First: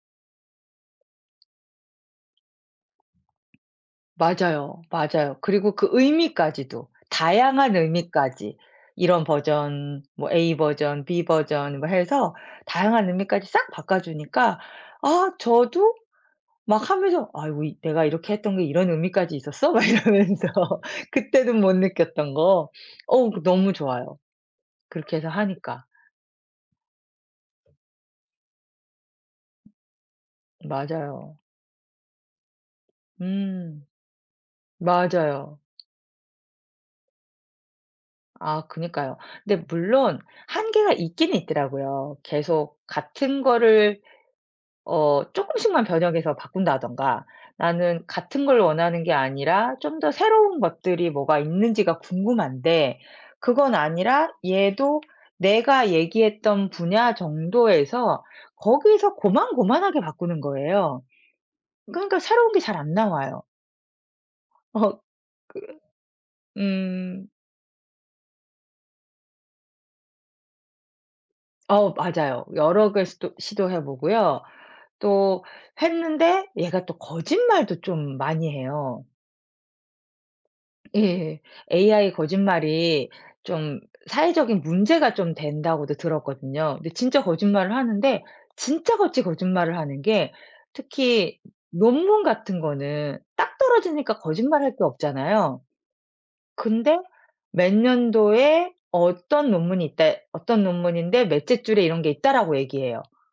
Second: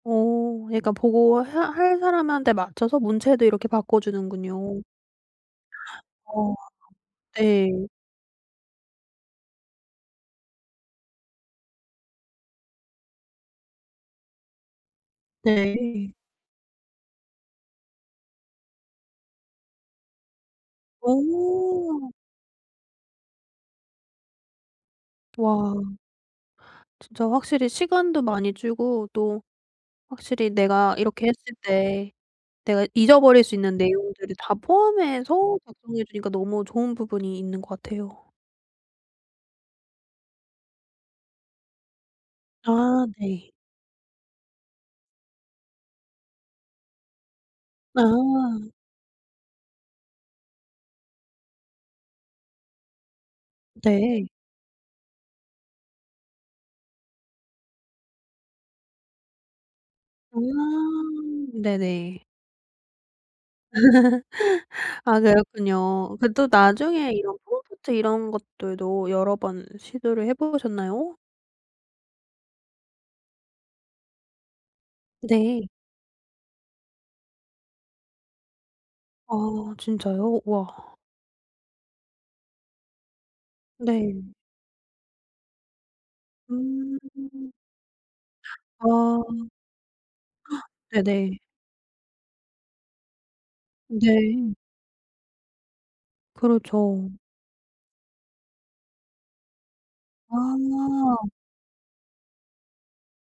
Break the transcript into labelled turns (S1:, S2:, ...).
S1: 오. 그러니까 보고 해 할 사람한테 맞춰서 문체도 이렇게
S2: 맞아요.
S1: 바꿔주는군요.
S2: 맞아요. 그리고 그
S1: 어.
S2: 의미까지도
S1: 네.
S2: 다양한 의미까지 이런 버전 뭐 A 버전 B 버전 뭐 해서 다양한 의미까지 싹 바꿔 주니까 아 저도
S1: 네.
S2: 막 하면서 '아이고 내가 이렇게 했던 게 이런 의미까지 있었어?' 막 이러면서 그때도 못
S1: 오.
S2: 느꼈던 거. 어우 너무 좋아요, 그렇게 해서 하니까.
S1: 와. 진짜 확실히 시간도 많이 줄고 또 확실히 내가 이렇게
S2: 맞아요.
S1: 했을 때 내가 잊어버릴 수 있는
S2: 음.
S1: 내용들을 다 포함해서
S2: 맞아요.
S1: 작성해 주니까 너무 좋은 부분이 있는 것 같아요.
S2: 아. 그니까요. 근데 물론 한계가 있긴 있더라고요. 계속
S1: 아.
S2: 같은
S1: 네.
S2: 거를 어 쪼끔씩만 변형해서 바꾼다든가 나는 같은 걸
S1: 아.
S2: 원하는 게 아니라 좀 더 새로운 것들이 뭐가 있는지가 궁금한데 그건
S1: 네.
S2: 아니라 얘도 내가 얘기했던 분야 정도에서 거기서 고만고만하게
S1: 아.
S2: 바꾸는 거예요. 그러니까
S1: 네네.
S2: 새로운 게 잘 안 나와요. 어
S1: 아
S2: 그
S1: 그렇군요. 그 또 나중에
S2: 음.
S1: 이런 프롬프트 이런 것들도 여러 번 시도를 해 보셨나요?
S2: 어. 맞아요. 여러 개 시도 시도해 보고요. 또
S1: 네.
S2: 했는데 얘가 또 거짓말도 좀 많이 해요.
S1: 아 진짜요? 우와.
S2: 예. AI 거짓말이 좀
S1: 네.
S2: 사회적인 문제가 좀 된다고도 들었거든요. 근데
S1: 음.
S2: 진짜 거짓말을 하는데 진짜
S1: 와.
S2: 같이 거짓말을 하는 게
S1: 네네.
S2: 특히 논문 같은 거는 딱 떨어지니까
S1: 네.
S2: 거짓말할 게 없잖아요. 근데
S1: 그렇죠.
S2: "몇 년도에 어떤 논문이 있다." "어떤 논문인데
S1: 아.
S2: 몇째 줄에 이런 게 있다."라고 얘기해요.